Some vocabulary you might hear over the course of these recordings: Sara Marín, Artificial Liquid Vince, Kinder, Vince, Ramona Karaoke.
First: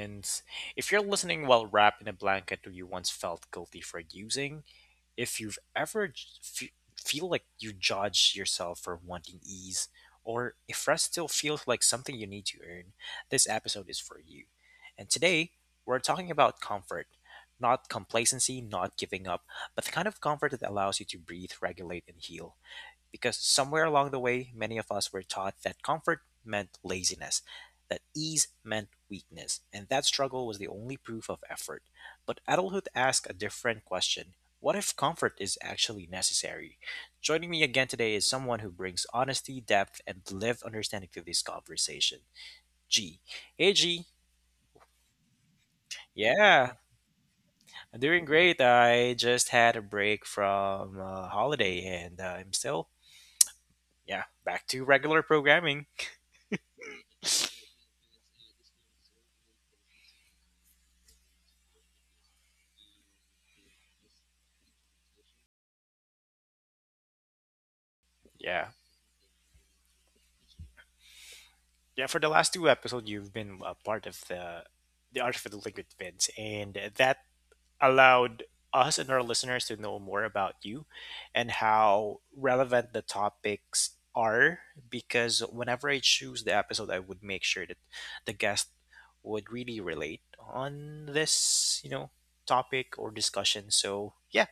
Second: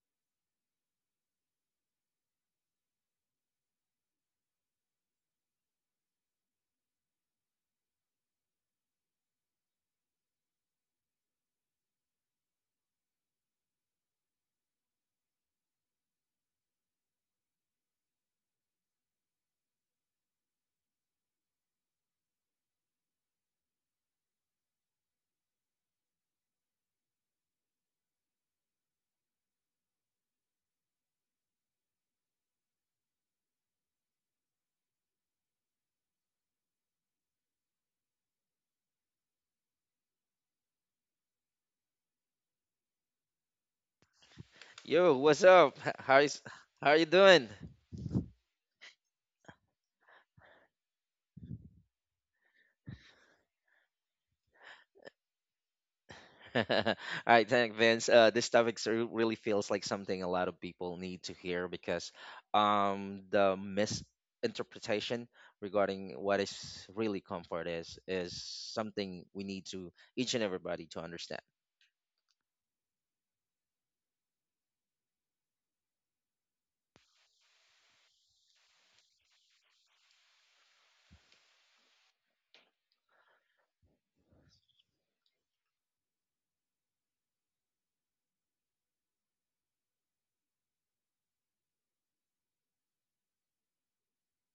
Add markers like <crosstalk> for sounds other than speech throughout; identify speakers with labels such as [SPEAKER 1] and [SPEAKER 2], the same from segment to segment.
[SPEAKER 1] Vince. If you're listening while wrapped in a blanket who you once felt guilty for using, if you've ever feel like you judge yourself for wanting ease, or if rest still feels like something you need to earn, this episode is for you. And today, we're talking about comfort. Not complacency, not giving up, but the kind of comfort that allows you to breathe, regulate, and heal. Because somewhere along the way, many of us were taught that comfort meant laziness, that ease meant weakness, and that struggle was the only proof of effort. But adulthood asks a different question. What if comfort is actually necessary? Joining me again today is someone who brings honesty, depth, and lived understanding to this conversation. G. Hey, G.
[SPEAKER 2] Yo, what's up? How is
[SPEAKER 1] Yeah,
[SPEAKER 2] how are you doing?
[SPEAKER 1] I'm doing great. I just had a break from holiday, and I'm still, yeah, back to regular programming.
[SPEAKER 2] <laughs> All right, thank Vince. This topic really feels like something a lot of people need to hear because the misinterpretation regarding what is really comfort is
[SPEAKER 1] Yeah.
[SPEAKER 2] something we need to each and everybody to understand.
[SPEAKER 1] Yeah, for the last two episodes, you've been a part of the Artificial Liquid Vince, and that allowed us and our listeners to know more about you and how relevant the topics are. Because whenever I choose the episode, I would make sure that the guest would really relate on this, you know, topic or discussion. So yeah,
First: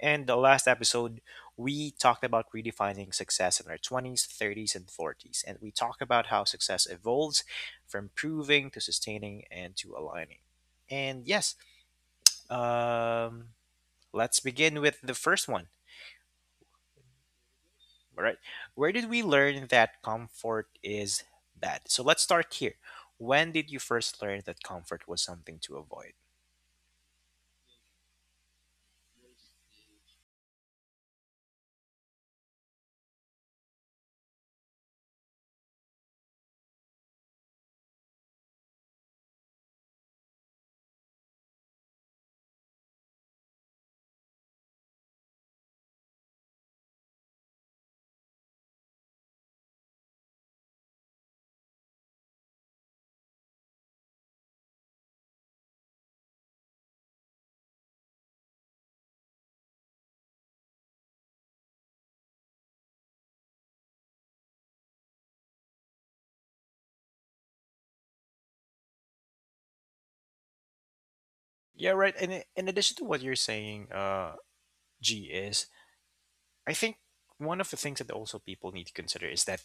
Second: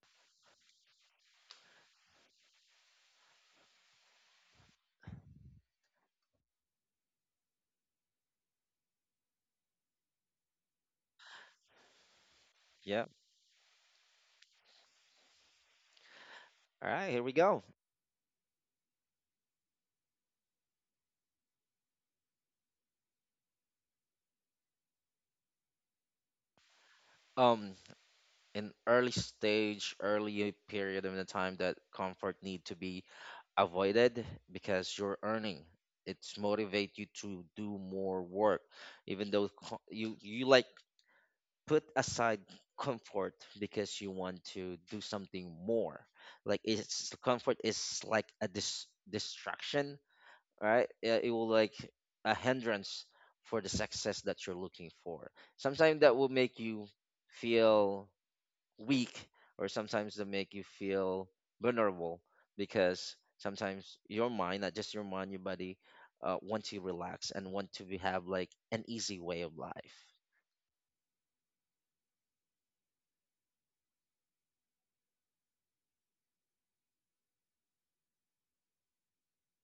[SPEAKER 1] and the last episode, we talked about redefining success in our 20s, 30s, and 40s. And we talked about how success evolves from proving to sustaining and to aligning. And yes,
[SPEAKER 2] Yeah.
[SPEAKER 1] um, let's begin with the first one.
[SPEAKER 2] All right, here we go.
[SPEAKER 1] All right. Where did we learn that comfort is bad? So let's start here. When did you first learn that comfort was something to avoid?
[SPEAKER 2] Um, an early stage, early period of the time that comfort need to be avoided because you're earning. It's motivate you to do more work, even though you like put aside comfort because you want to do something more. Like it's comfort is like a distraction, right? Yeah, it will like a hindrance for the success that you're looking for. Sometimes that will make you feel weak, or sometimes they make you feel vulnerable because sometimes your mind, not just your mind, your body want to relax and want to be, have like an easy way of life.
[SPEAKER 1] Yeah, right. And in addition to what you're saying, G, is I think one of the things that also people need to consider is that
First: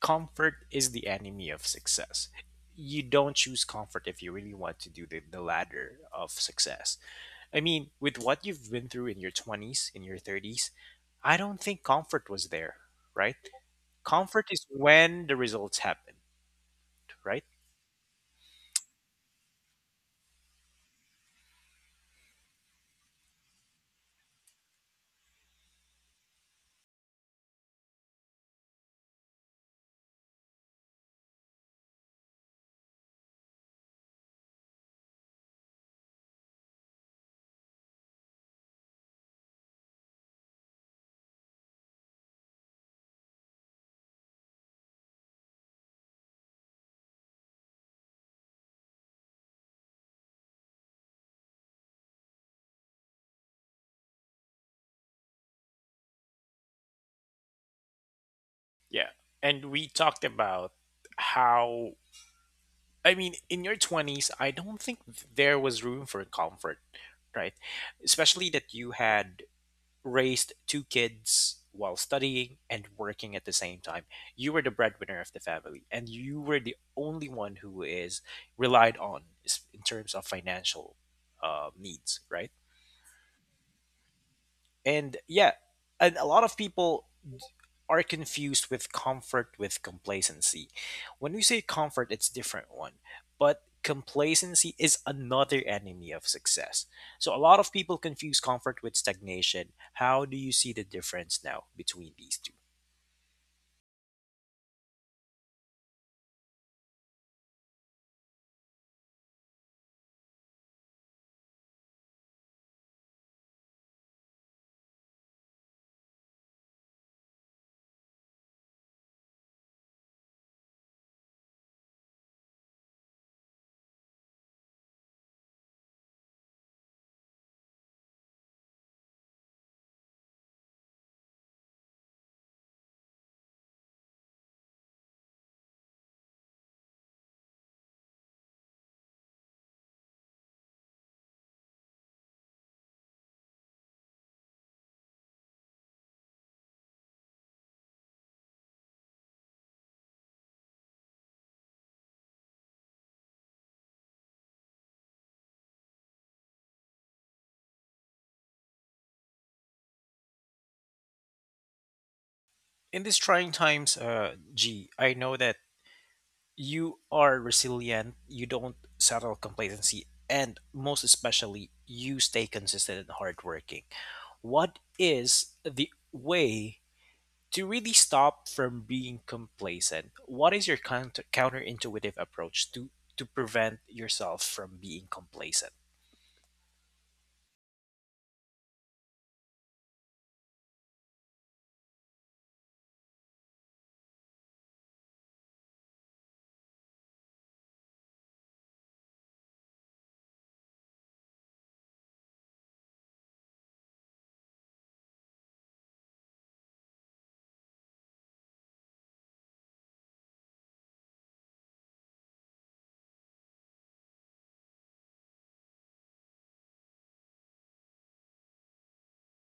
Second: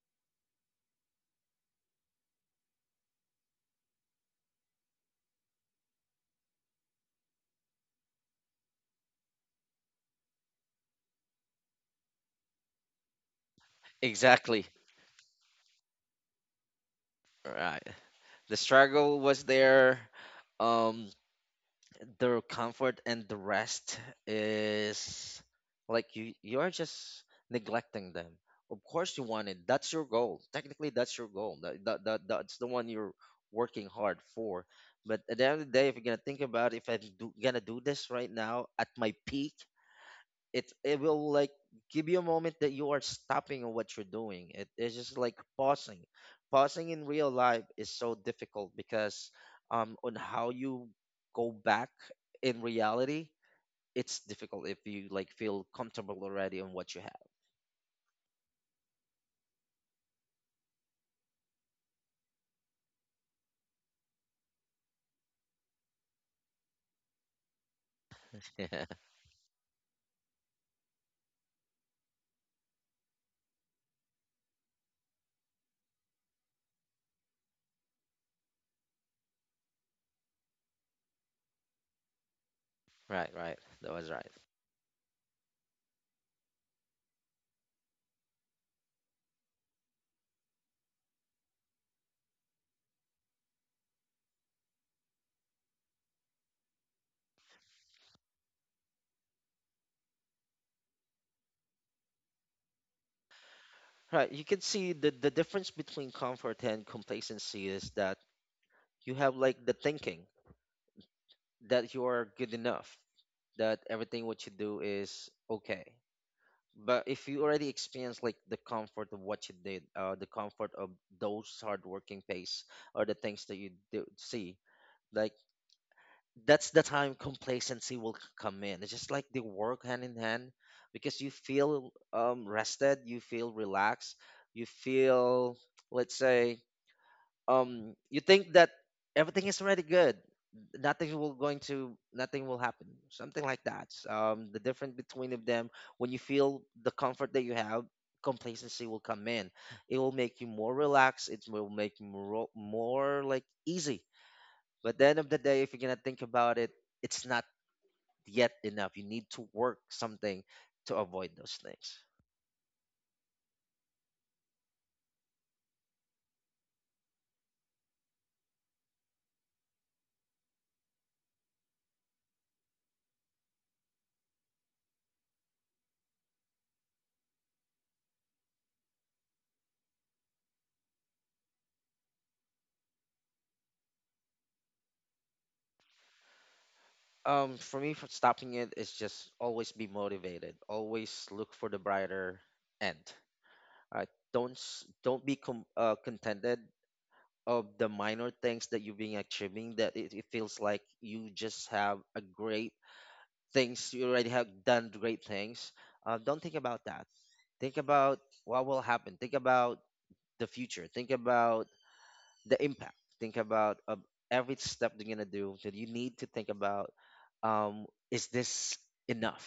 [SPEAKER 1] comfort is the enemy of success. You don't choose comfort if you really want to do the ladder of success. I mean, with what you've been through in your 20s, in your 30s, I don't think comfort was there, right? Comfort
[SPEAKER 2] Exactly.
[SPEAKER 1] is when the results happened, right?
[SPEAKER 2] Right, the struggle was there. um their comfort and the rest is like you are just neglecting them. Of course you want it, that's your goal, technically that's your goal, that's the one you're working hard for. But at the end of the day, if you're gonna think about, if gonna do this right now at my peak, it will like give you a moment that you are stopping on what you're doing. It is just like pausing. Pausing in real life is so difficult because on how you go back in reality, it's difficult if you like feel comfortable already on what you have.
[SPEAKER 1] Yeah. And we talked about how, I mean, in your 20s, I don't think there was room for comfort, right? Especially that you
[SPEAKER 2] <laughs>
[SPEAKER 1] had raised two kids while studying and working at the same time. You were the breadwinner of the family, and you were the only one who is relied on in terms of financial needs, right?
[SPEAKER 2] Right, right. That was right.
[SPEAKER 1] And yeah, and a lot of people are confused with comfort with complacency. When we say comfort, it's different one, but complacency is another enemy of success. So a lot of people confuse comfort with stagnation. How do you see the difference now between these two?
[SPEAKER 2] Right. You can see the difference between comfort and complacency is that you have like the thinking that you are good enough, that everything what you do is okay. But if you already experience like the comfort of what you did, the comfort of those hardworking pace or the things that you do see, like that's the time complacency will come in. It's just like they work hand in hand because you feel rested, you feel relaxed, you feel, let's say, you think that everything is already good, nothing will going to, nothing will happen, something like that. The difference between of them, when you feel the comfort that you have, complacency will come in, it will make you more relaxed, it will make you more like easy. But the end of the day, if you're gonna think about it, it's not yet enough, you need to work something to avoid those things.
[SPEAKER 1] In these trying times, G, I know that you are resilient. You don't settle complacency, and most especially, you stay consistent and hardworking. What is the way? To really stop from being complacent, what is your counterintuitive approach to prevent yourself from being complacent?
[SPEAKER 2] For me, for stopping it, is just always be motivated, always look for the brighter end. Uh, don't don't be contented of the minor things that you've been achieving. That it feels like you just have a great things. You already have done great things. Don't think about that. Think about what will happen. Think about the future. Think about the impact. Think about of every step you're gonna do. That you need to think about. Um, is this enough?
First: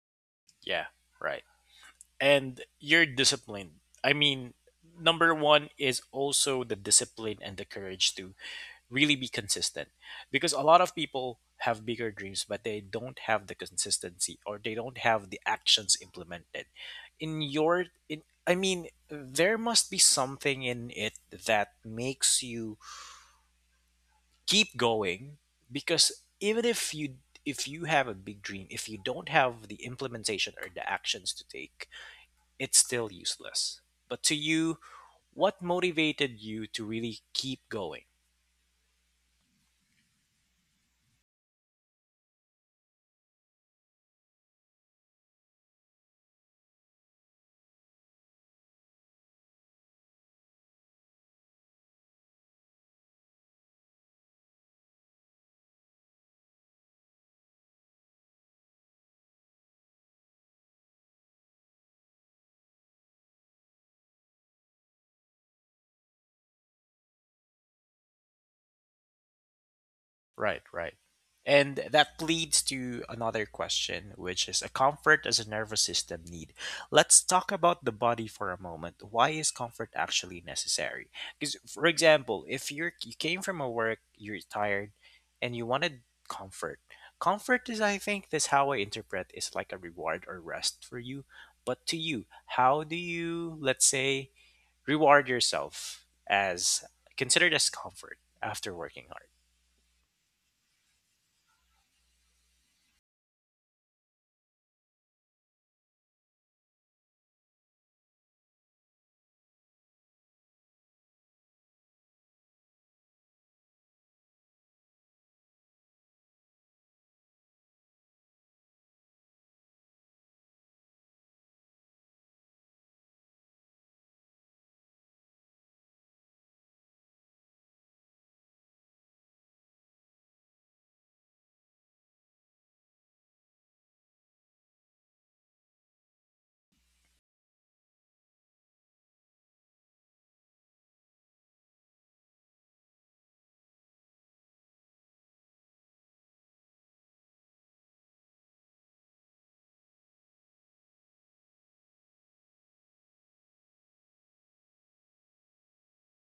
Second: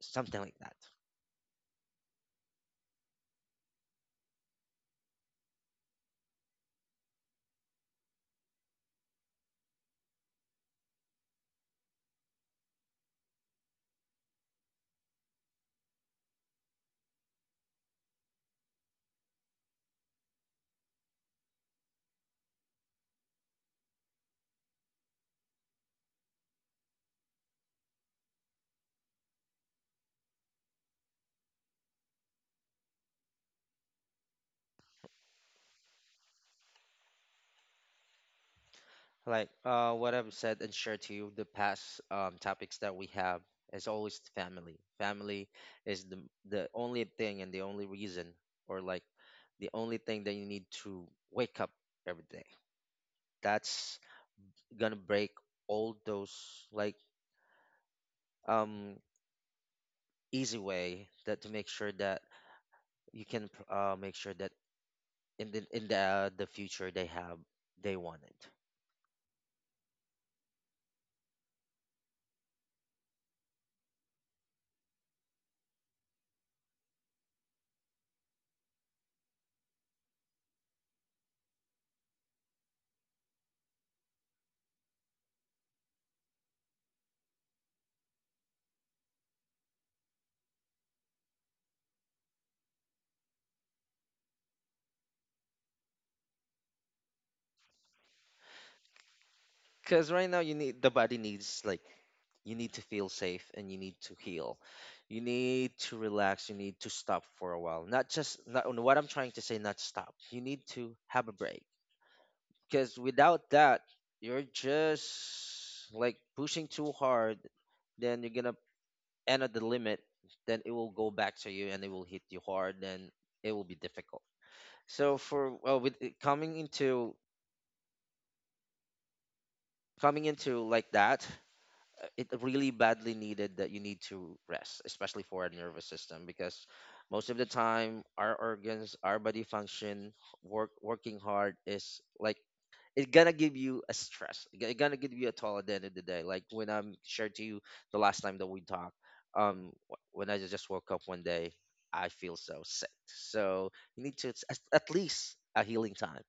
[SPEAKER 2] Something like that.
[SPEAKER 1] Yeah, right. And you're disciplined. I mean, number one is also the discipline and the courage to really be consistent, because a lot of people have bigger dreams but they don't have the consistency or they don't have the actions implemented in your in I mean, there must be something in it that makes you keep going, because even if you have a big dream, if you don't have the implementation or the actions to take, it's still useless. But to you, what motivated you to really keep going?
[SPEAKER 2] Like what I've said and shared to you the past topics that we have is always family. Family is the only thing and the only reason, or like the only thing that you need to wake up every day. That's gonna break all those like um easy way, that to make sure that you can make sure that in the the future they have they want it.
[SPEAKER 1] Right, right. And that leads to another question, which is a comfort as a nervous system need. Let's talk about the body for a moment. Why is comfort actually necessary? Because, for example, if you came from a work, you're tired, and you wanted comfort. Comfort is, I think, this how I interpret is like a reward or rest for you. But to you, how do you, let's say, reward yourself as considered as comfort after working hard?
[SPEAKER 2] Because right now you need, the body needs like, you need to feel safe and you need to heal. You need to relax. You need to stop for a while. Not just, not what I'm trying to say. Not stop. You need to have a break. Because without that, you're just like pushing too hard. Then you're gonna end at the limit. Then it will go back to you and it will hit you hard. Then it will be difficult. So for, well, with it coming into, coming into like that, it really badly needed that you need to rest, especially for our nervous system, because most of the time our organs, our body function, work working hard is like, it's gonna give you a stress. It's gonna give you a toll at the end of the day. Like when I'm shared to you the last time that we talked, when I just woke up one day, I feel so sick. So you need to, it's at least a healing time.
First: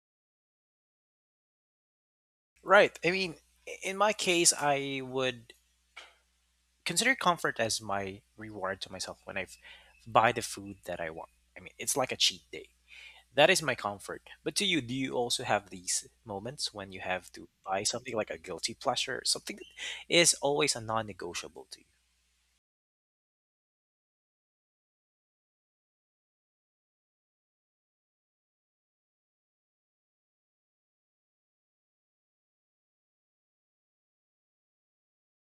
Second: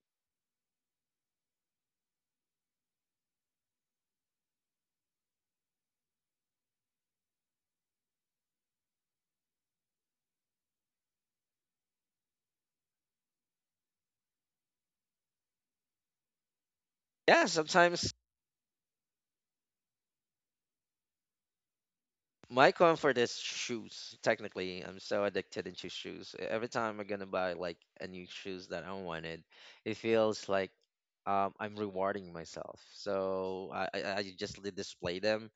[SPEAKER 1] Right. I mean, in my case, I would consider comfort as my reward to myself when buy the food that I want. I mean, it's like a cheat day. That is my comfort. But to you, do you also have these moments when you have
[SPEAKER 2] Yeah,
[SPEAKER 1] to buy
[SPEAKER 2] sometimes.
[SPEAKER 1] something like a guilty pleasure, something that is always a non negotiable to you?
[SPEAKER 2] My comfort is shoes. Technically, I'm so addicted into shoes. Every time I'm gonna buy like a new shoes that I wanted, it feels like, I'm rewarding myself. So I just display them.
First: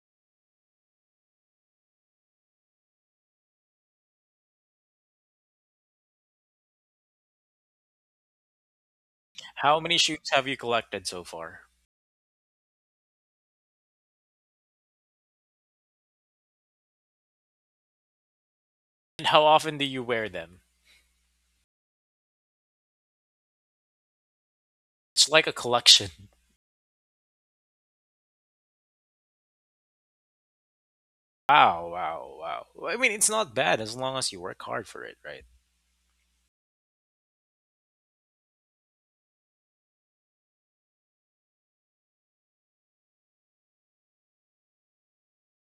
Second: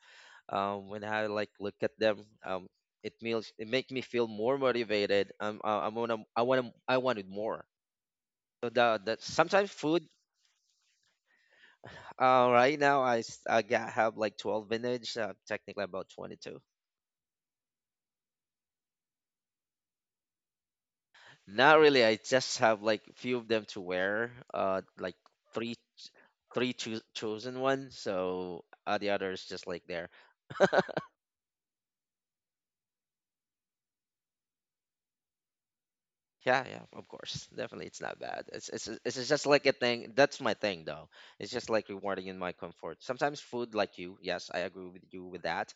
[SPEAKER 2] When I like look at them, it feels, it make me feel more motivated. I'm wanna I wanted more. So that that sometimes
[SPEAKER 1] How many
[SPEAKER 2] food.
[SPEAKER 1] shoes have you collected so far?
[SPEAKER 2] Right now I have like 12 vintage. Technically about 22.
[SPEAKER 1] And how often do you wear them?
[SPEAKER 2] Not really. I just have like a few of them to wear. Like
[SPEAKER 1] It's like a
[SPEAKER 2] three,
[SPEAKER 1] collection.
[SPEAKER 2] chosen ones. So the others just like there. <laughs>
[SPEAKER 1] Wow, wow, wow. Well, I mean, it's not bad as long as you work hard for it, right?
[SPEAKER 2] Yeah, yeah, of course. Definitely, it's not bad. It's just like a thing. That's my thing, though. It's just like rewarding in my comfort. Sometimes food, like you, yes, I agree with you with that.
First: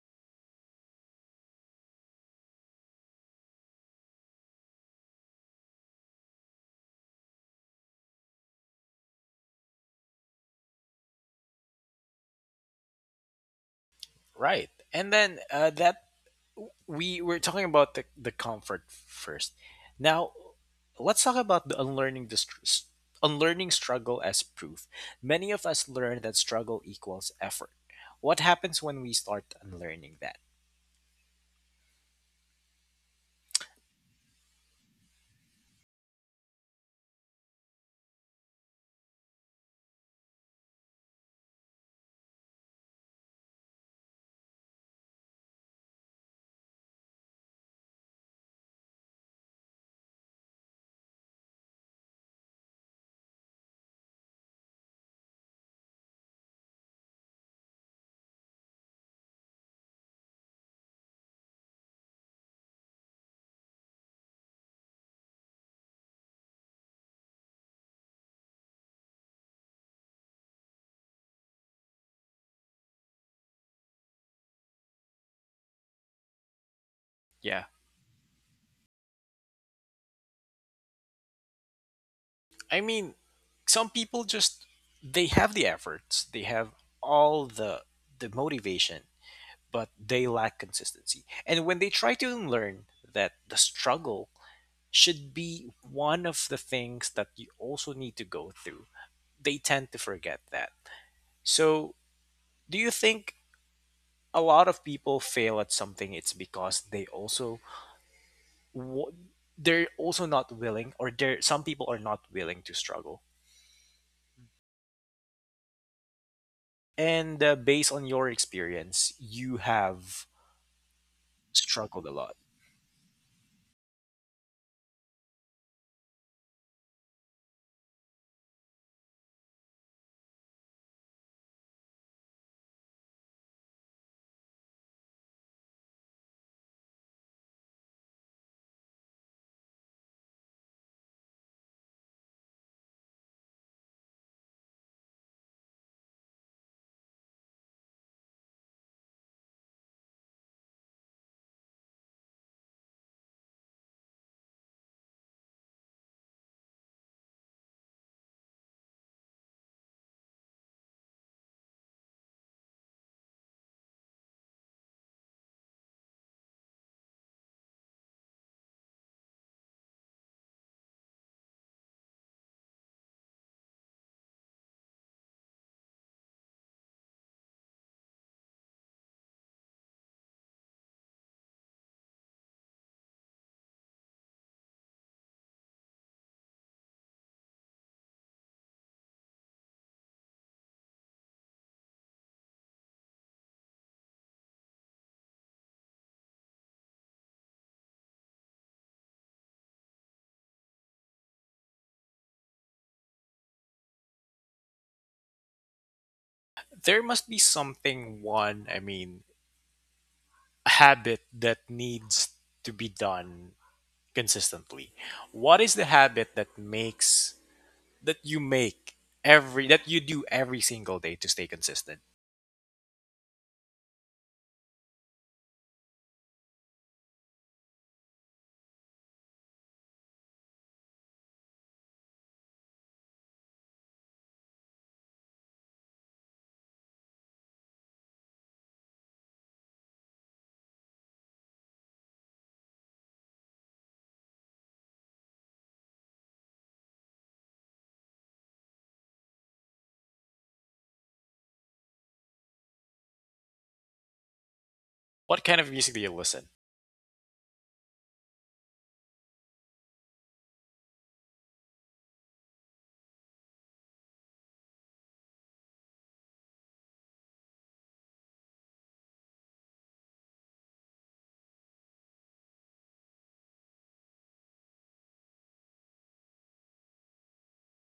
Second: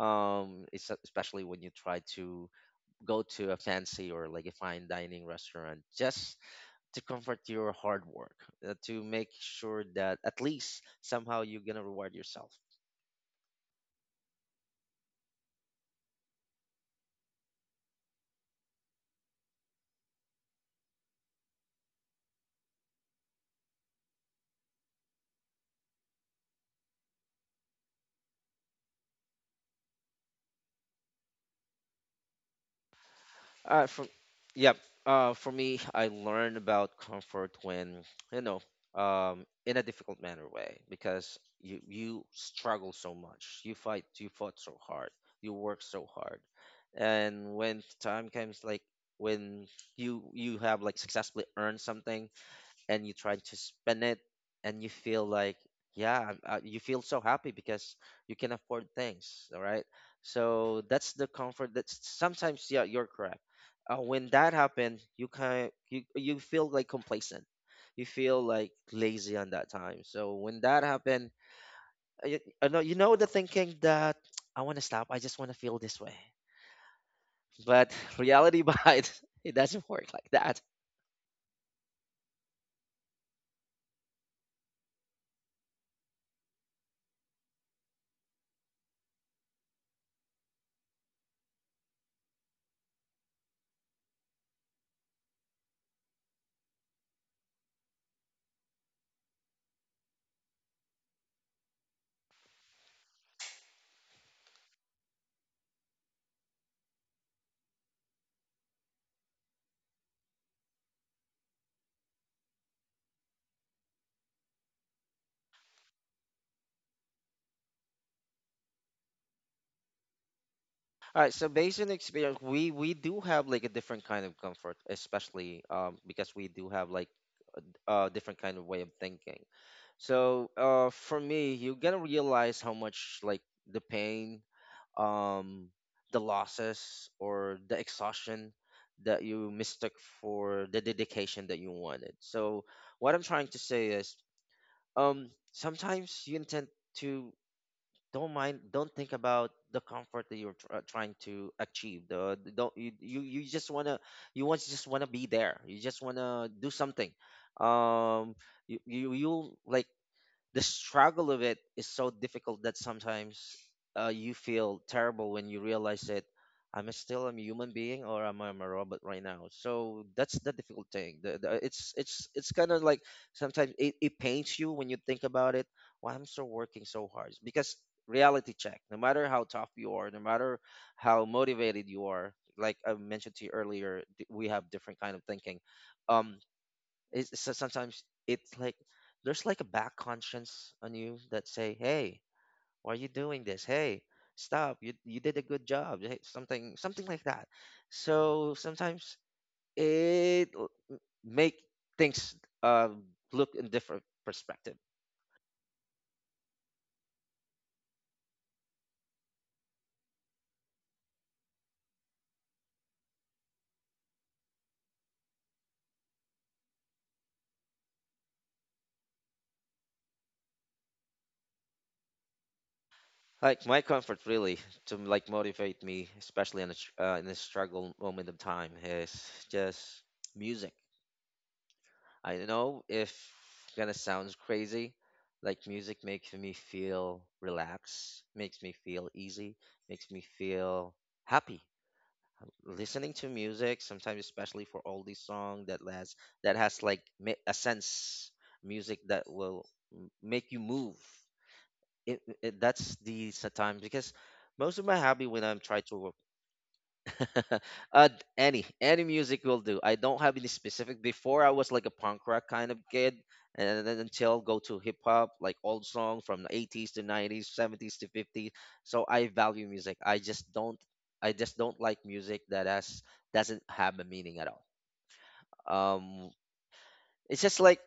[SPEAKER 2] It's especially when you try to go to a fancy or like a fine dining restaurant. Just to comfort your hard work, to make sure that at least somehow you're gonna reward yourself.
[SPEAKER 1] Right. And then that we were talking about the comfort first. Now, let's talk about the unlearning unlearning struggle as proof. Many of us learn that struggle equals effort. What happens when we start unlearning that?
[SPEAKER 2] Uh, from yeah, for me, I learned about comfort when, you know, in a difficult manner way, because you struggle so much, you fight, you fought so hard, you work so hard, and when time comes, like when you have like successfully earned something and you try to spend it and you feel like, yeah, you feel so happy because you can afford things, all right? So that's the comfort, that's sometimes, yeah you're correct. When that happens, you kind, you feel like complacent, you feel like lazy on that time. So when that happened, you, you know the thinking that, <tsk> I want to stop, I just want to feel this way.
[SPEAKER 1] Yeah.
[SPEAKER 2] But <laughs> reality behind, it doesn't work like that.
[SPEAKER 1] I mean, some people just they have the efforts, they have all the motivation, but they lack consistency. And when they try to unlearn that, the struggle should be one of the things that you also need to go through. They tend to forget that. So, do you think a lot of people fail at something it's because they also wa- they're also not willing, or there some people are not willing to struggle. And based on your experience, you have
[SPEAKER 2] All right, so based on
[SPEAKER 1] struggled a lot.
[SPEAKER 2] experience, we do have like a different kind of comfort, especially because we do have like a different kind of way of thinking. So for me, you're gonna realize how much like the pain, um, the losses or the exhaustion that you mistook for the dedication that you wanted. So what I'm trying to say is, sometimes you intend to, don't mind, don't think about the comfort that you're trying to achieve, don't you, you just want to, you want, just want to be there, you just want to do something. um you like, the struggle of it is so difficult that sometimes you feel terrible when you realize that, I'm still a human being, or am I, am a robot right now? So that's the difficult thing. It's it's kind of like sometimes it pains you when you think about it. Why I'm so working so hard? Because reality check. No matter how tough you are, no matter how motivated you are, like I mentioned to you earlier, we have different kind of thinking. Um, it's sometimes it's like there's like a back conscience on you that say, hey, why are you doing this, hey, stop, you did a good job, eh, something like that. So sometimes it make things uh look in different perspective.
[SPEAKER 1] There must be something one, I mean, habit that needs to be done consistently. What is the habit that makes that you make every that you do every single day to stay consistent?
[SPEAKER 2] Like my comfort really to like motivate me, especially in a, in a struggle moment of time, is just music. I don't know if it's gonna sounds crazy. Like music makes me feel relaxed, makes me feel easy, makes me feel happy. Listening to music sometimes, especially for oldies song that has, like a sense, music that will make you move. It, that's the time because most of my hobby
[SPEAKER 1] What
[SPEAKER 2] when
[SPEAKER 1] kind
[SPEAKER 2] I'm
[SPEAKER 1] of
[SPEAKER 2] trying
[SPEAKER 1] music do you
[SPEAKER 2] to,
[SPEAKER 1] listen?
[SPEAKER 2] <laughs> uh, any music will do. I don't have any specific. Before I was like a punk rock kind of kid, and then until go to hip hop, like old songs from the 80s to 90s, 70s to 50s. So I value music. I just don't. I just don't like music that has, doesn't have a meaning at all. Um, it's just like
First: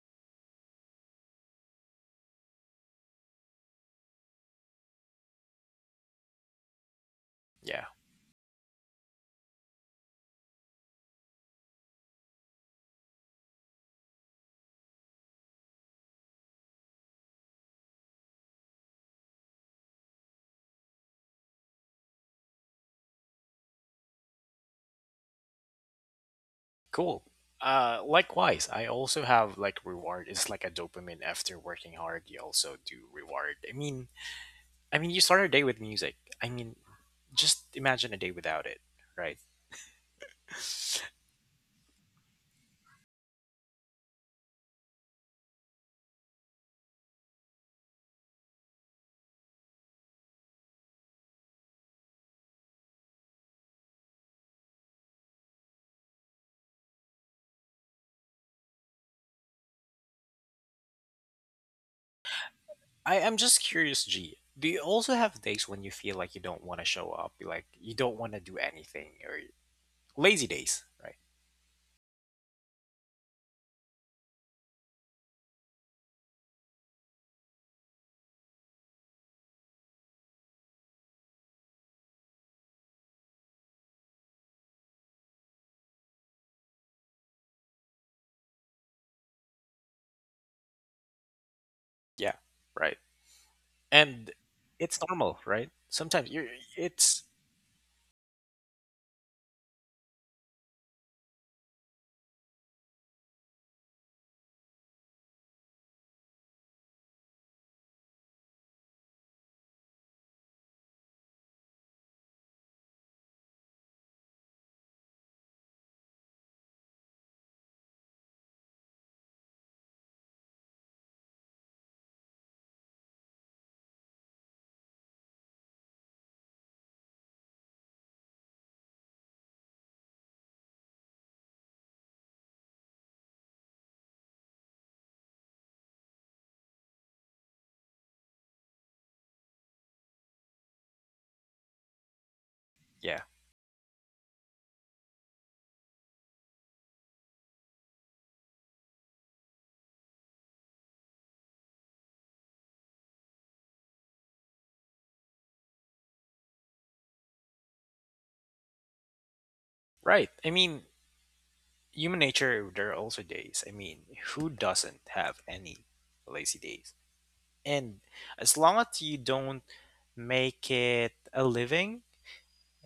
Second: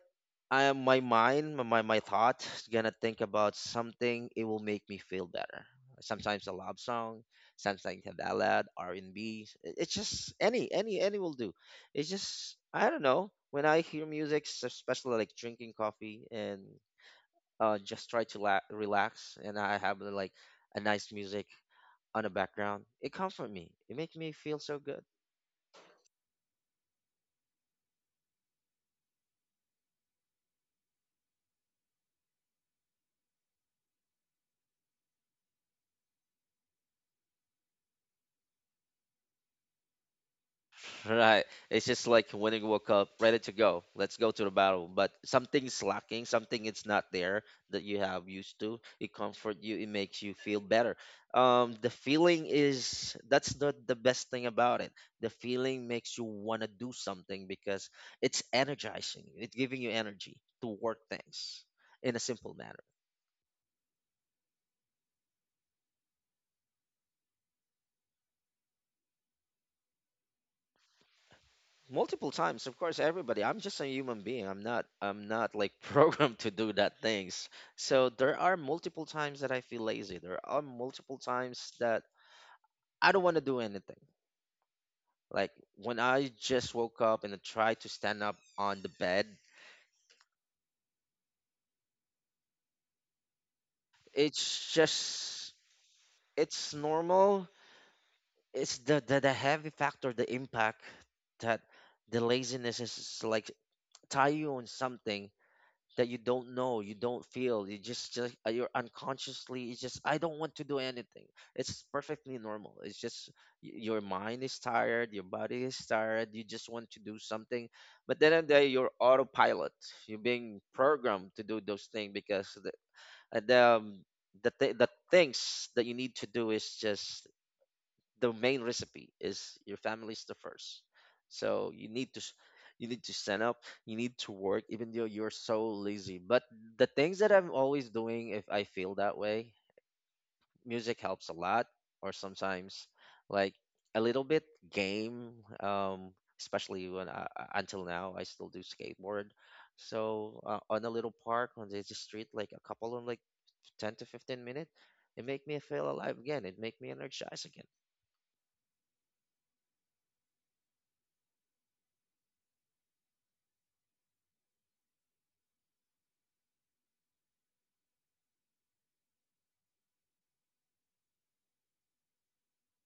[SPEAKER 2] I, my mind, my thought is gonna think about something. It will make me feel better. Sometimes a love song,
[SPEAKER 1] Yeah,
[SPEAKER 2] sometimes a ballad, R and B. It's just any will do. It's just I don't know. When I hear music, especially like drinking coffee and just try to relax, and I have like a nice music on the background, it comforts me. It makes me feel so good.
[SPEAKER 1] cool. Likewise, I also have like reward. It's like a dopamine after working hard. You also do reward. I mean, you start your day with music. I mean, just imagine a day without it, right?
[SPEAKER 2] Right. It's just like when you woke up, ready to go. Let's go to the battle. But something's lacking, something it's not there that you have used to. It comfort you, it makes you feel better. The feeling is that's the best thing about it. The feeling makes you wanna do something because it's energizing. It's giving you energy to work things in a simple manner.
[SPEAKER 1] I am just curious, G. Do you also have days when you feel like you don't want to show up, like you don't want to do anything, or lazy days, right?
[SPEAKER 2] Multiple times, of course, everybody. I'm just a human being. I'm not like <laughs> programmed to do that things. So there are multiple times that I feel lazy. There are multiple times that I don't want to do anything, like when I just woke up and I tried to stand up on the bed.
[SPEAKER 1] Yeah, right. And
[SPEAKER 2] It's
[SPEAKER 1] it's normal,
[SPEAKER 2] just
[SPEAKER 1] right? Sometimes you are.
[SPEAKER 2] it's
[SPEAKER 1] It's
[SPEAKER 2] normal. It's the heavy factor, the impact that the laziness is like tie you on something that you don't know, you don't feel, you just, you're unconsciously. It's just I don't want to do anything. It's perfectly normal. It's just your mind is tired, your body is tired. You just want to do something, but then and there you're autopilot. You're being programmed to do those things because uh, the um, the things that you need to do is just the main recipe is your family's the first. So you need to you need to stand up, you need to work even though you're so lazy. But the things that I'm always doing if I feel that way, music helps a lot, or sometimes
[SPEAKER 1] yeah,
[SPEAKER 2] like a little bit game, um especially when until now I still do skateboard. So on a little park on the street like a couple of like 10 to 15 minutes, it make me feel alive again. It make me energized again.
[SPEAKER 1] right. I mean, human nature, there are also days. I mean, who doesn't have any lazy days? And as long as you don't make it a living,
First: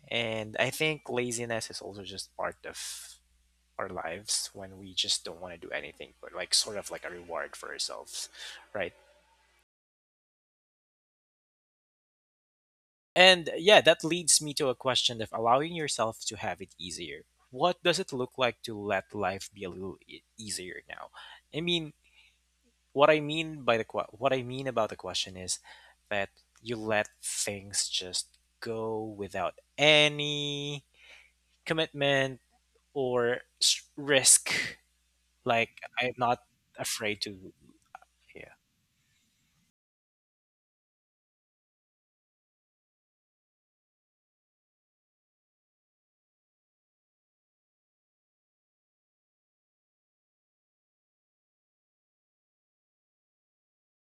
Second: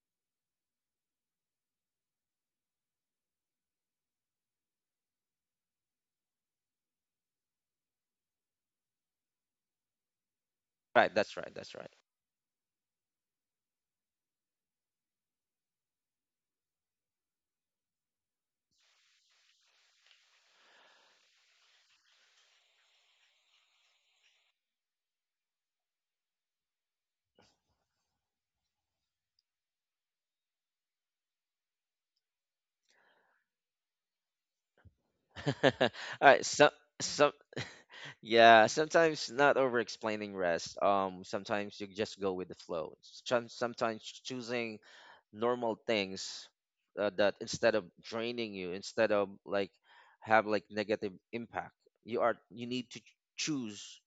[SPEAKER 1] and I think laziness is also just part of our lives when we just don't want to do anything but like sort of like a reward for ourselves, right?
[SPEAKER 2] Right, that's right, that's right.
[SPEAKER 1] And yeah, that leads me to a question of allowing yourself to have it easier. What does it look like to let life be a little easier now? I mean, what I mean by what I mean about the question is that you let things just go without any commitment or risk.
[SPEAKER 2] <laughs>
[SPEAKER 1] Like
[SPEAKER 2] All
[SPEAKER 1] I'm not
[SPEAKER 2] right, so
[SPEAKER 1] afraid
[SPEAKER 2] some
[SPEAKER 1] to.
[SPEAKER 2] <laughs>
[SPEAKER 1] Yeah,
[SPEAKER 2] yeah, sometimes not over explaining rest. Sometimes you just go with the flow. Sometimes choosing normal things that instead of draining you, instead of like have like negative impact, you are you need to choose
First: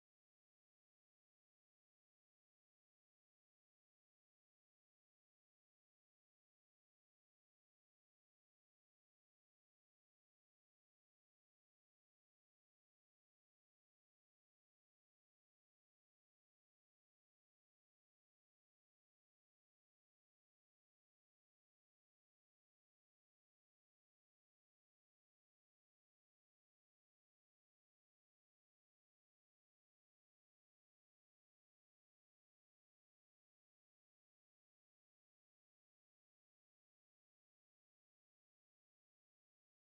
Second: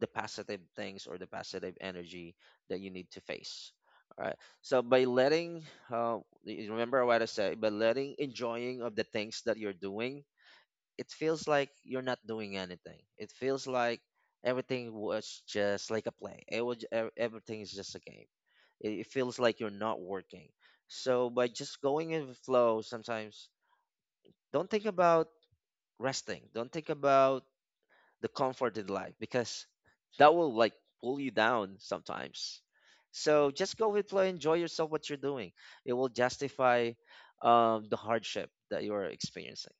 [SPEAKER 2] the positive things or the positive energy that you need to face. All right. So by letting remember what I said, by letting enjoying of the things that you're doing, it feels like you're not doing anything. It feels like everything was just like a play. It was everything is just a game. It feels like you're not working. So by just going in the flow, sometimes don't think about resting. Don't think about the comfort in life because that will like pull you down sometimes. So just go with flow. Enjoy yourself. What you're doing, it will justify the hardship that you are experiencing.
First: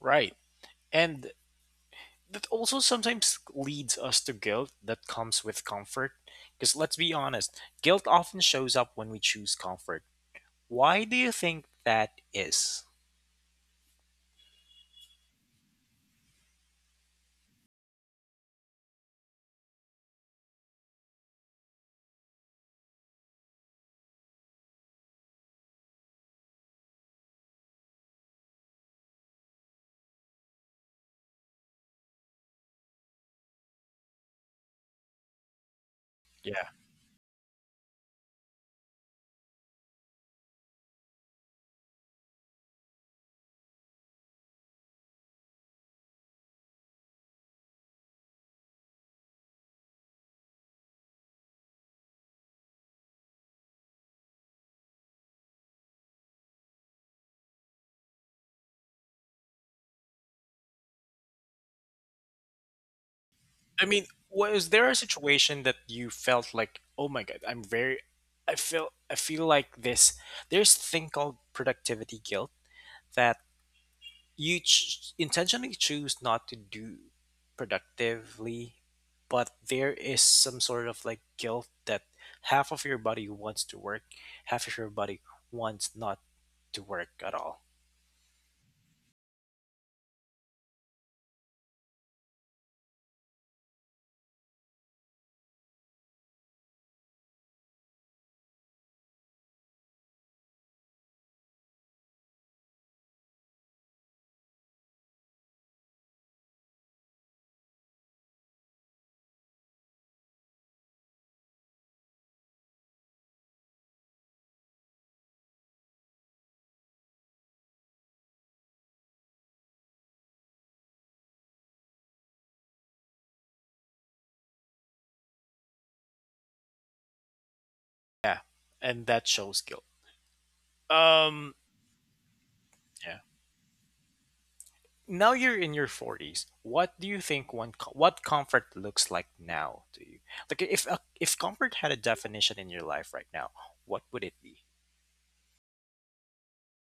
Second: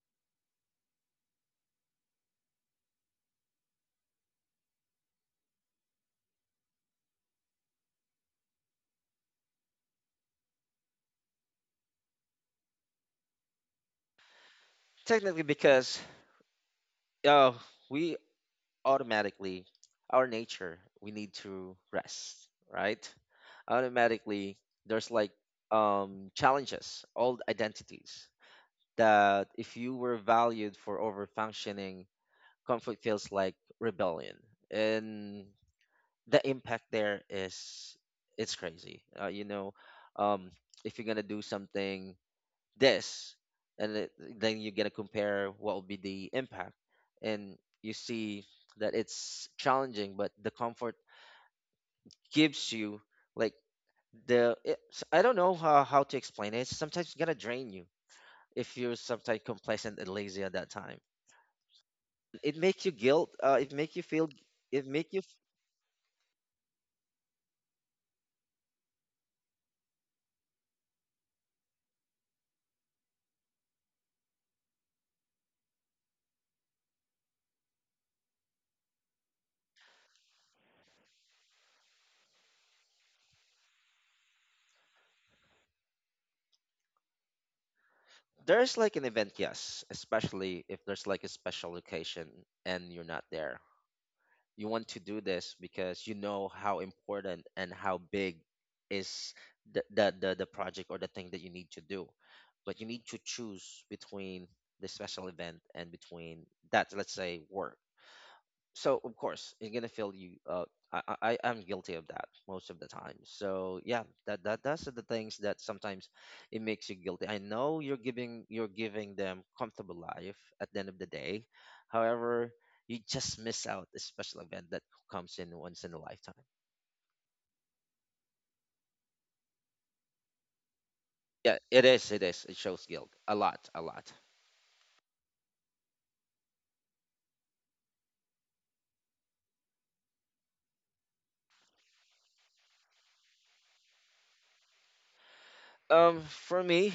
[SPEAKER 1] right. And that also sometimes leads us to guilt that comes with comfort. Because let's be honest, guilt often shows up when we choose comfort. Why do you think that is?
[SPEAKER 2] Technically, because uh, we automatically our nature we need to rest, right? Automatically, there's like challenges old identities that if you were valued for over functioning, comfort feels like rebellion. And the
[SPEAKER 1] Yeah.
[SPEAKER 2] impact there is it's crazy. You know, um if you're gonna do something this and it, then you're going to compare what will be the impact. And you see that it's challenging, but the comfort gives you like the it's, I don't know how to explain it. Sometimes it's going to drain you if you're sometimes complacent and lazy. At that time, it makes you guilt. It
[SPEAKER 1] I
[SPEAKER 2] make you
[SPEAKER 1] mean,
[SPEAKER 2] feel,
[SPEAKER 1] was
[SPEAKER 2] it
[SPEAKER 1] there a
[SPEAKER 2] make you,
[SPEAKER 1] situation that you felt like, oh my god, I'm very, I feel like this. There's a thing called productivity guilt, that you intentionally choose not to do productively, but there is some sort of like guilt that half of your body wants to work, half of your body wants not to work at all.
[SPEAKER 2] there's like an event. Yes, especially if there's like a special occasion and you're not there. You want to do this because you know how important and how big is the project or the thing that you need to do. But you need to choose between the special event and between that, let's say, work. So of course it's gonna feel you. I, I I am guilty of that most of the time. So yeah, that that's the things that sometimes it makes you guilty. I know you're giving, you're giving them comfortable life at the end of the day. However, you just miss out a special event that comes in once in a lifetime.
[SPEAKER 1] Yeah, and that shows guilt. Um,
[SPEAKER 2] Yeah, it is, it is. It shows guilt
[SPEAKER 1] yeah,
[SPEAKER 2] a lot, a lot.
[SPEAKER 1] now you're in your 40s, what do you think what comfort looks like now to you, like if comfort had a definition in your life right now, what would it be?
[SPEAKER 2] For me,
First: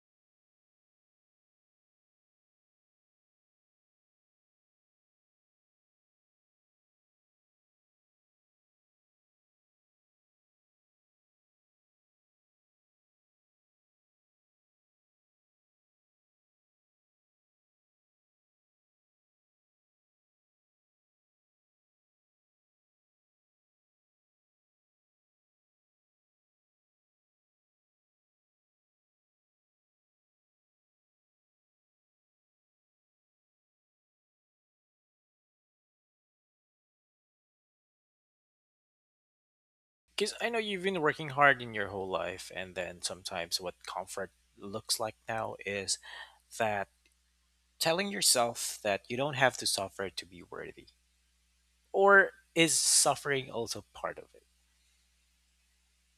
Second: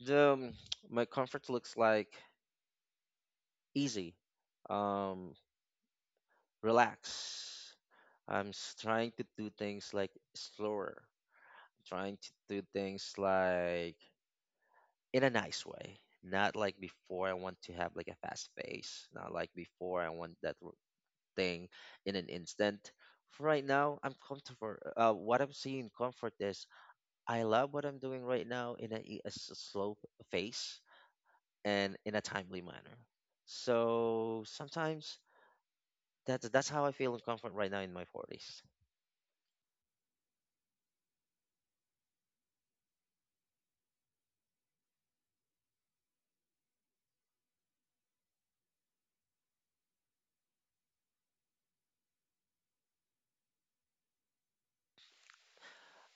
[SPEAKER 2] the my comfort looks like easy, um relax. Trying to do things like slower, trying to do things like in a nice way. Not like before, I want to have like a fast pace. Not like before, I want that thing in an instant. Right now, I'm comfortable. What I'm seeing comfort is I love what I'm doing right now in a, slow pace and in a timely manner. So sometimes that's how I feel in comfort right now in my 40s.
[SPEAKER 1] Because I know you've been working hard in your whole life, and then sometimes what comfort looks like now is that telling yourself that you don't have to suffer to be worthy. Or is suffering also part of it?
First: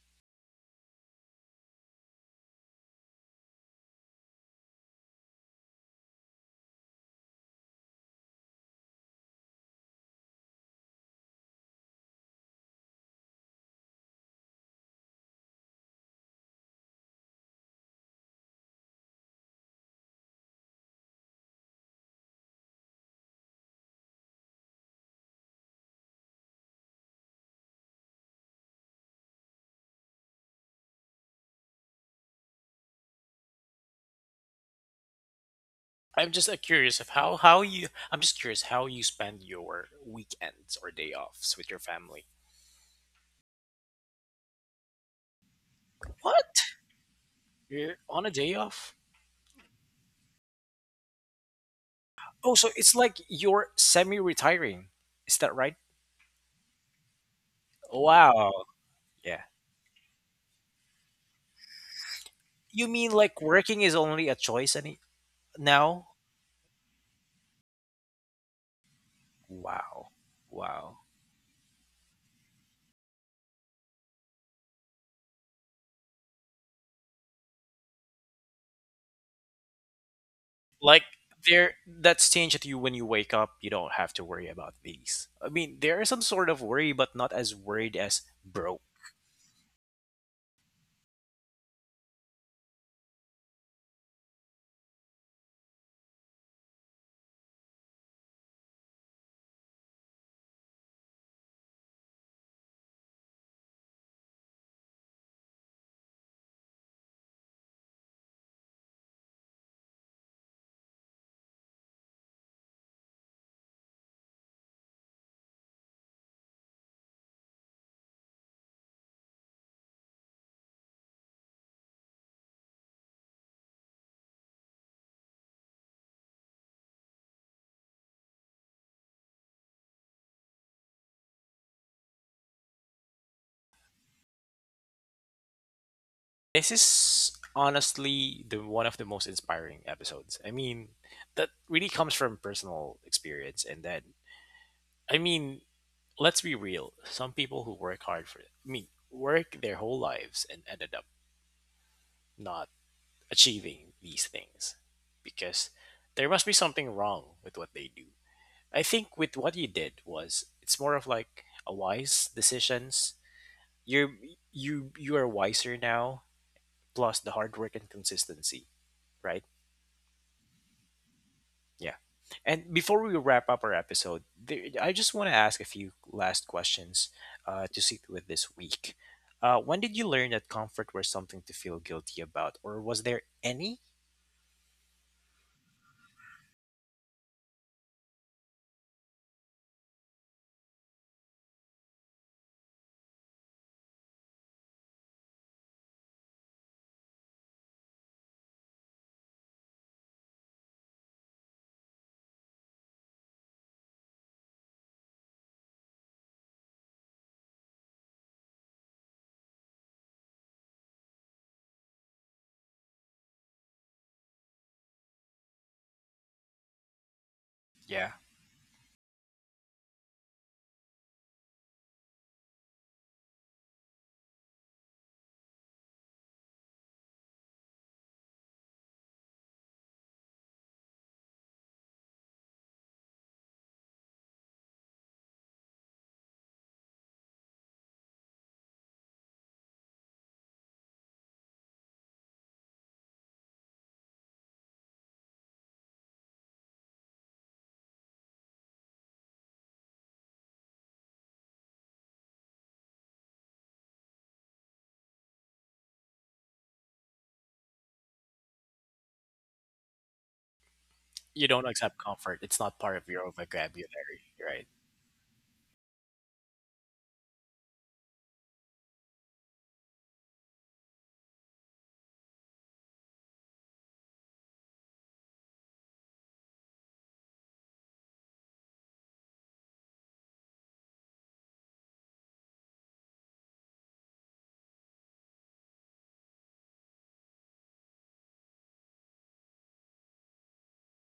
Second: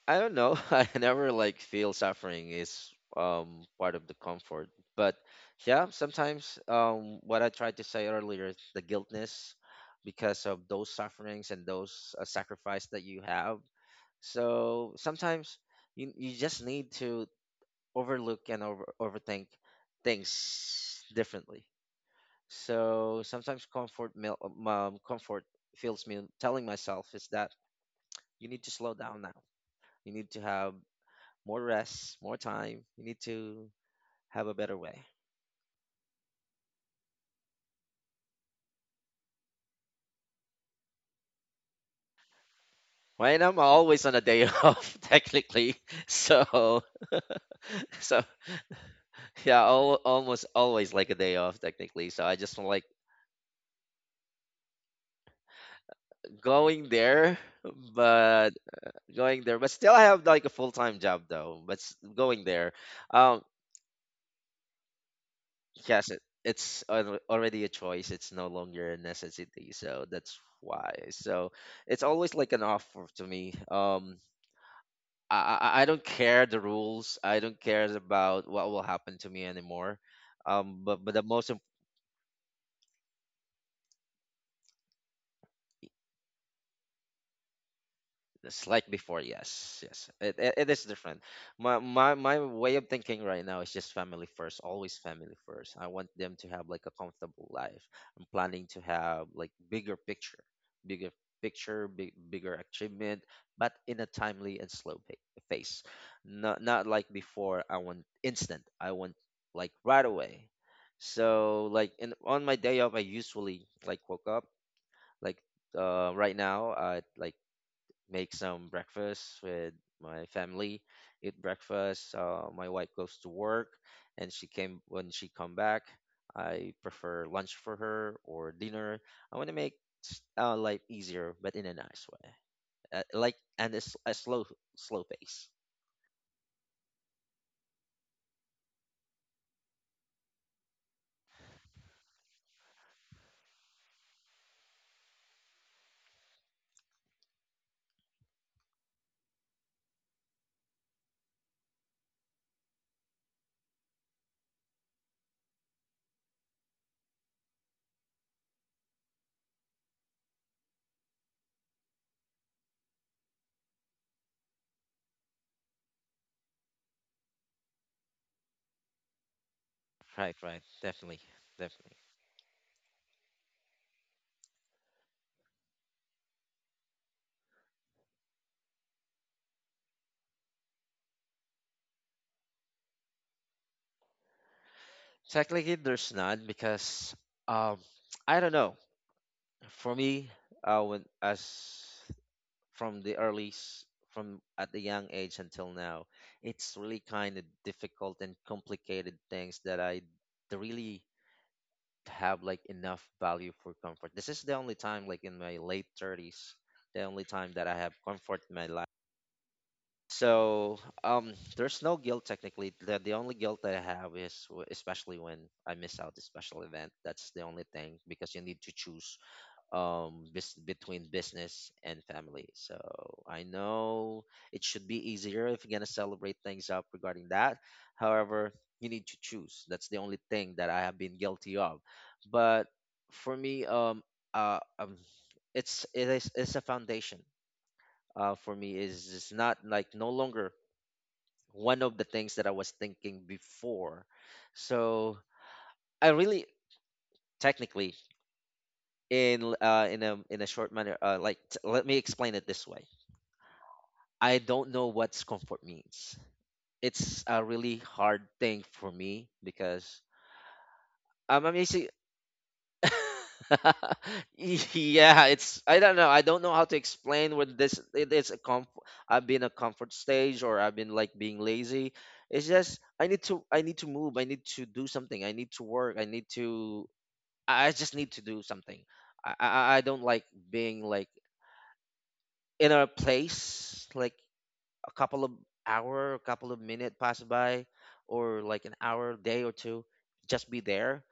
[SPEAKER 2] I don't know. <laughs> I never like feel suffering is part of the comfort. But yeah, sometimes what I tried to say earlier, the guiltness because of those sufferings and those sacrifice that you have. So sometimes you just need to overlook and overthink things differently. So sometimes comfort feels me telling myself is that you need to slow down now. You need to have more rest, more time. You need to have a better way.
[SPEAKER 1] I'm just curious of how you I'm just curious how you spend your weekends or day offs with your family.
[SPEAKER 2] Right now, I'm always on a day <laughs> off, technically.
[SPEAKER 1] What?
[SPEAKER 2] So,
[SPEAKER 1] You're
[SPEAKER 2] <laughs> so
[SPEAKER 1] on a day off?
[SPEAKER 2] yeah, almost always like a day off, technically. So I
[SPEAKER 1] Oh,
[SPEAKER 2] just
[SPEAKER 1] so
[SPEAKER 2] like
[SPEAKER 1] it's like you're semi-retiring. Is that right?
[SPEAKER 2] going there, but
[SPEAKER 1] Wow. Yeah.
[SPEAKER 2] going there, but still I have like a full time job though. Going there,
[SPEAKER 1] You mean like
[SPEAKER 2] um,
[SPEAKER 1] working is only a choice any now?
[SPEAKER 2] yes, it's already a choice. It's no longer a necessity. So
[SPEAKER 1] Wow.
[SPEAKER 2] that's why.
[SPEAKER 1] Wow.
[SPEAKER 2] So it's always like an offer to me. I don't care the rules. I don't care about what will happen to me anymore.
[SPEAKER 1] Like
[SPEAKER 2] But the most.
[SPEAKER 1] there that's changed that you when you wake up, you don't have to worry about these. I mean, there is some sort of worry, but not as worried as
[SPEAKER 2] It's
[SPEAKER 1] broke.
[SPEAKER 2] like before, yes, yes. It is different. My way of thinking right now is just family first, always family first. I want them to have like a comfortable life. I'm planning to have like bigger picture, bigger bigger achievement, but in a timely and slow pace. Not like before. I want instant. I want like right away. So like in on my day off, I usually like woke up like right now at like make some breakfast with my family, eat breakfast. My wife goes to work, and she came when she come back, I prefer lunch for her or dinner. I want to make life easier, but in a nice way, like and a slow pace.
[SPEAKER 1] This is honestly the one of the most inspiring episodes. I mean, that really comes from personal experience and then I mean, let's be real. Some people who work hard for I mean, work their whole lives and ended up not achieving these things, because there must be something wrong with what they do. I think with what you did was it's more of like a wise decisions. You are you are wiser now, plus the hard work and consistency, right?
[SPEAKER 2] Right, right, definitely,
[SPEAKER 1] Yeah.
[SPEAKER 2] definitely.
[SPEAKER 1] And before we wrap up our episode, there, I just want to ask a few last questions to sit with this week. When did you learn that comfort was something to feel guilty about, or was there any?
[SPEAKER 2] Technically, there's none because um, <tsk> I don't know. For me, when as from the early s- from at the young age until now, it's really kind of difficult and complicated things that really have like enough value for comfort. This is the only time, like in my late 30s, the only time that I have comfort in my life. So um there's no guilt technically. The only guilt that I have is especially when I miss out a special event. That's the only thing
[SPEAKER 1] Yeah,
[SPEAKER 2] because you need to choose bus between business and family. So I know it should be easier if you're gonna celebrate things up regarding that. However, you need to choose. That's the only thing that I have been guilty of. But for me, uh, um, it's it's a foundation. For me is it's not like no longer one of the things that I was thinking before. So I really technically in a short manner, like let me explain it this way. I don't know what's comfort means. It's a really hard thing for me because
[SPEAKER 1] you
[SPEAKER 2] I'm
[SPEAKER 1] don't
[SPEAKER 2] basically
[SPEAKER 1] accept comfort; it's not part of your vocabulary,
[SPEAKER 2] <laughs>
[SPEAKER 1] right?
[SPEAKER 2] yeah, it's I don't know. I don't know how to explain when this it is a comfort. I've been a comfort stage, or I've been like being lazy. It's just I need to move. I need to do something. I need to work. I need to I just need to do something. I don't like being like in a place like a couple of hour, a couple of minute pass by, or like an hour, day or two, just be there.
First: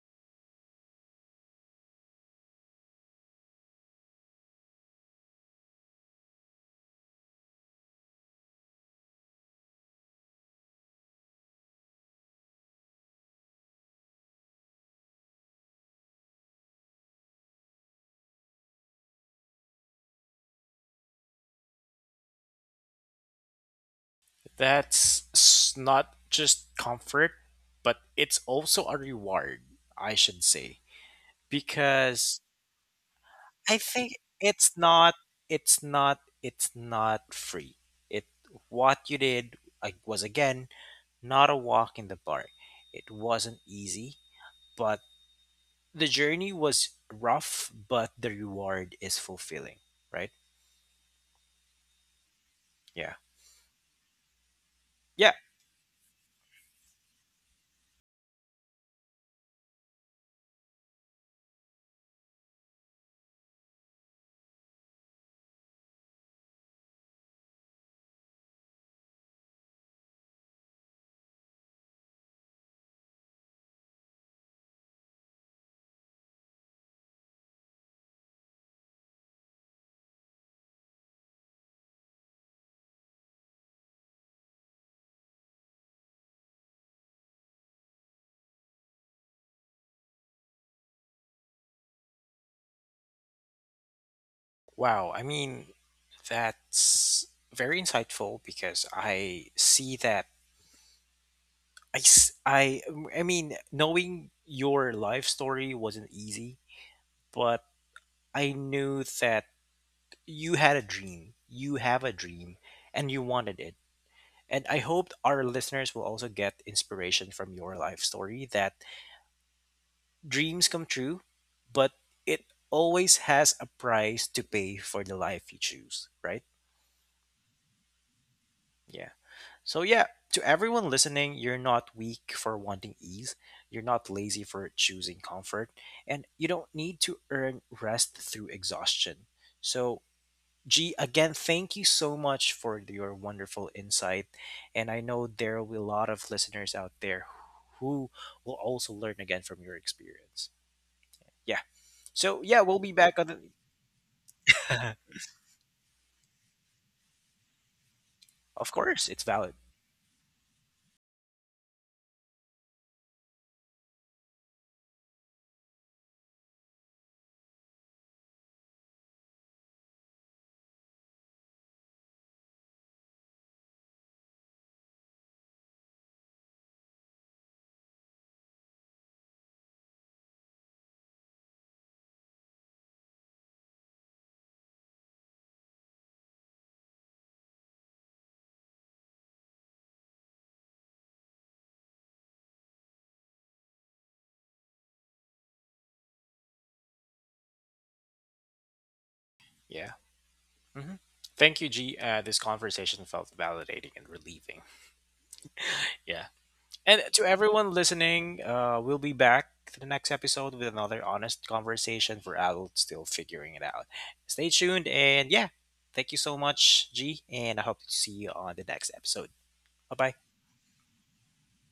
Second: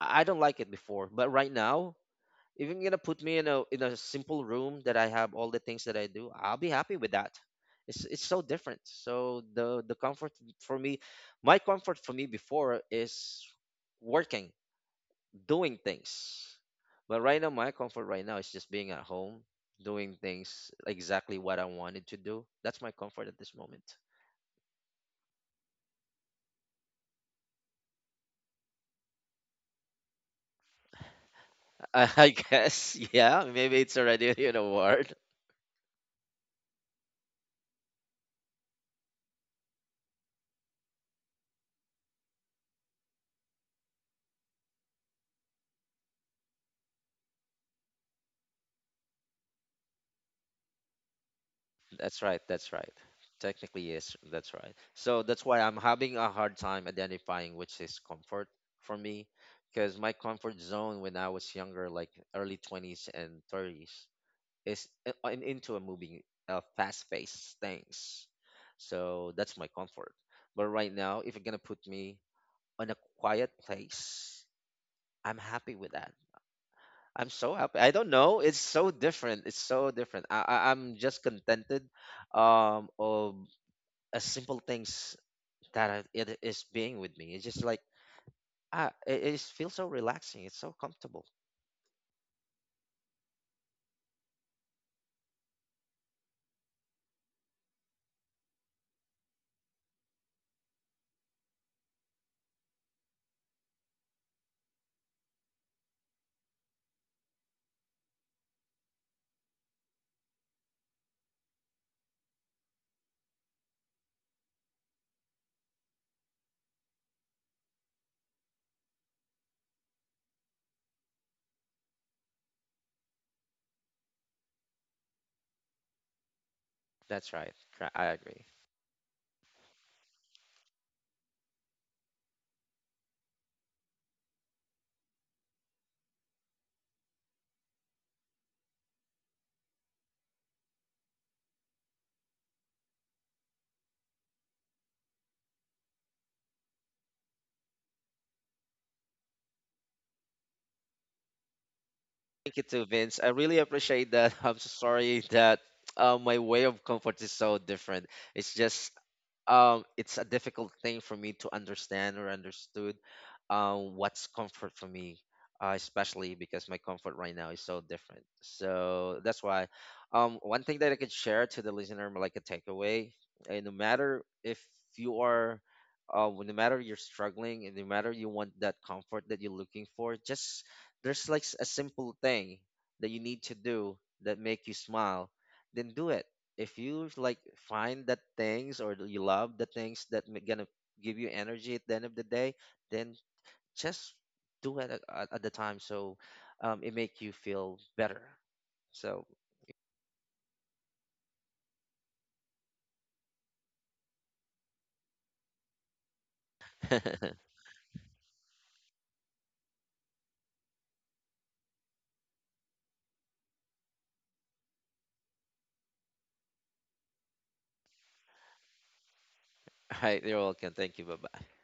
[SPEAKER 2] I don't like it before, but right now, if you're gonna put me in a simple room that I have all the things that I do, I'll be happy with that. It's so different. So the comfort for me, my comfort for me before is working, doing things. But right now, my comfort right now is just being at home, doing things exactly what I wanted to do. That's my comfort at this moment.
[SPEAKER 1] That's not just comfort, but it's also a reward, I should say.
[SPEAKER 2] <laughs> I
[SPEAKER 1] Because
[SPEAKER 2] guess, yeah, maybe
[SPEAKER 1] I
[SPEAKER 2] it's
[SPEAKER 1] think
[SPEAKER 2] already <laughs> an award.
[SPEAKER 1] it's not free. It What you did, I was again, not a walk in the park. It wasn't easy, but the journey was rough, but the reward is fulfilling, right?
[SPEAKER 2] That's right. That's right.
[SPEAKER 1] Yeah.
[SPEAKER 2] Technically, yes, that's right. So
[SPEAKER 1] Yeah.
[SPEAKER 2] that's why I'm having a hard time identifying which is comfort for me, because my comfort zone when I was younger, like early 20s and 30s, is I'm into a moving, fast-paced things. So that's my comfort. But right now, if you're gonna put me on a quiet place, I'm happy with that. I'm so happy. I don't know. It's so different. It's so different. I'm just contented, of a simple things that it is being with me. It's just like ah, it just feels so relaxing. It's so comfortable.
[SPEAKER 1] Wow, I mean, that's very insightful because I see that I, s- I- I mean, knowing your life story wasn't easy, but I knew that you had a dream. You have a dream and you wanted it. And I hope our listeners will also get inspiration from your life story that dreams come true, but it always has a price to pay for the life you choose, right?
[SPEAKER 2] That's right. Right, I agree.
[SPEAKER 1] Yeah. So, yeah, to everyone listening, you're not weak for wanting ease, you're not lazy for choosing comfort, and you don't need to earn rest through exhaustion. So, G, again, thank you so much for your wonderful insight. And I know there will be a lot of listeners out there who will also learn again from your experience. Yeah. So,
[SPEAKER 2] Thank you
[SPEAKER 1] yeah, we'll
[SPEAKER 2] too,
[SPEAKER 1] be
[SPEAKER 2] Vince.
[SPEAKER 1] back
[SPEAKER 2] I
[SPEAKER 1] on the.
[SPEAKER 2] really appreciate that. <laughs> I'm so sorry that my way of comfort is so different. It's
[SPEAKER 1] Of
[SPEAKER 2] just
[SPEAKER 1] course, it's valid.
[SPEAKER 2] it's a difficult thing for me to understand or understood what's comfort for me, especially because my comfort right now is so different. So that's why one thing that I could share to the listener, like a takeaway, eh, no matter if you are, no matter you're struggling, and no matter you want that comfort that you're looking for, just there's like a simple thing that you need to do that make you smile, then do it. If you like find that things, or you love the things that gonna give you energy at the end of the day, then just do it at the time. So it make you feel better. So
[SPEAKER 1] Yeah. Hmm. Thank you, G. This conversation felt validating and relieving. Yeah. And to everyone listening, we'll be back to the next episode with another honest conversation for adults still figuring it out. Stay tuned and yeah, thank you so much, G, and I hope to see you on the next episode. Bye
[SPEAKER 2] <laughs> all right,
[SPEAKER 1] bye.
[SPEAKER 2] you're welcome. Thank you. Bye bye.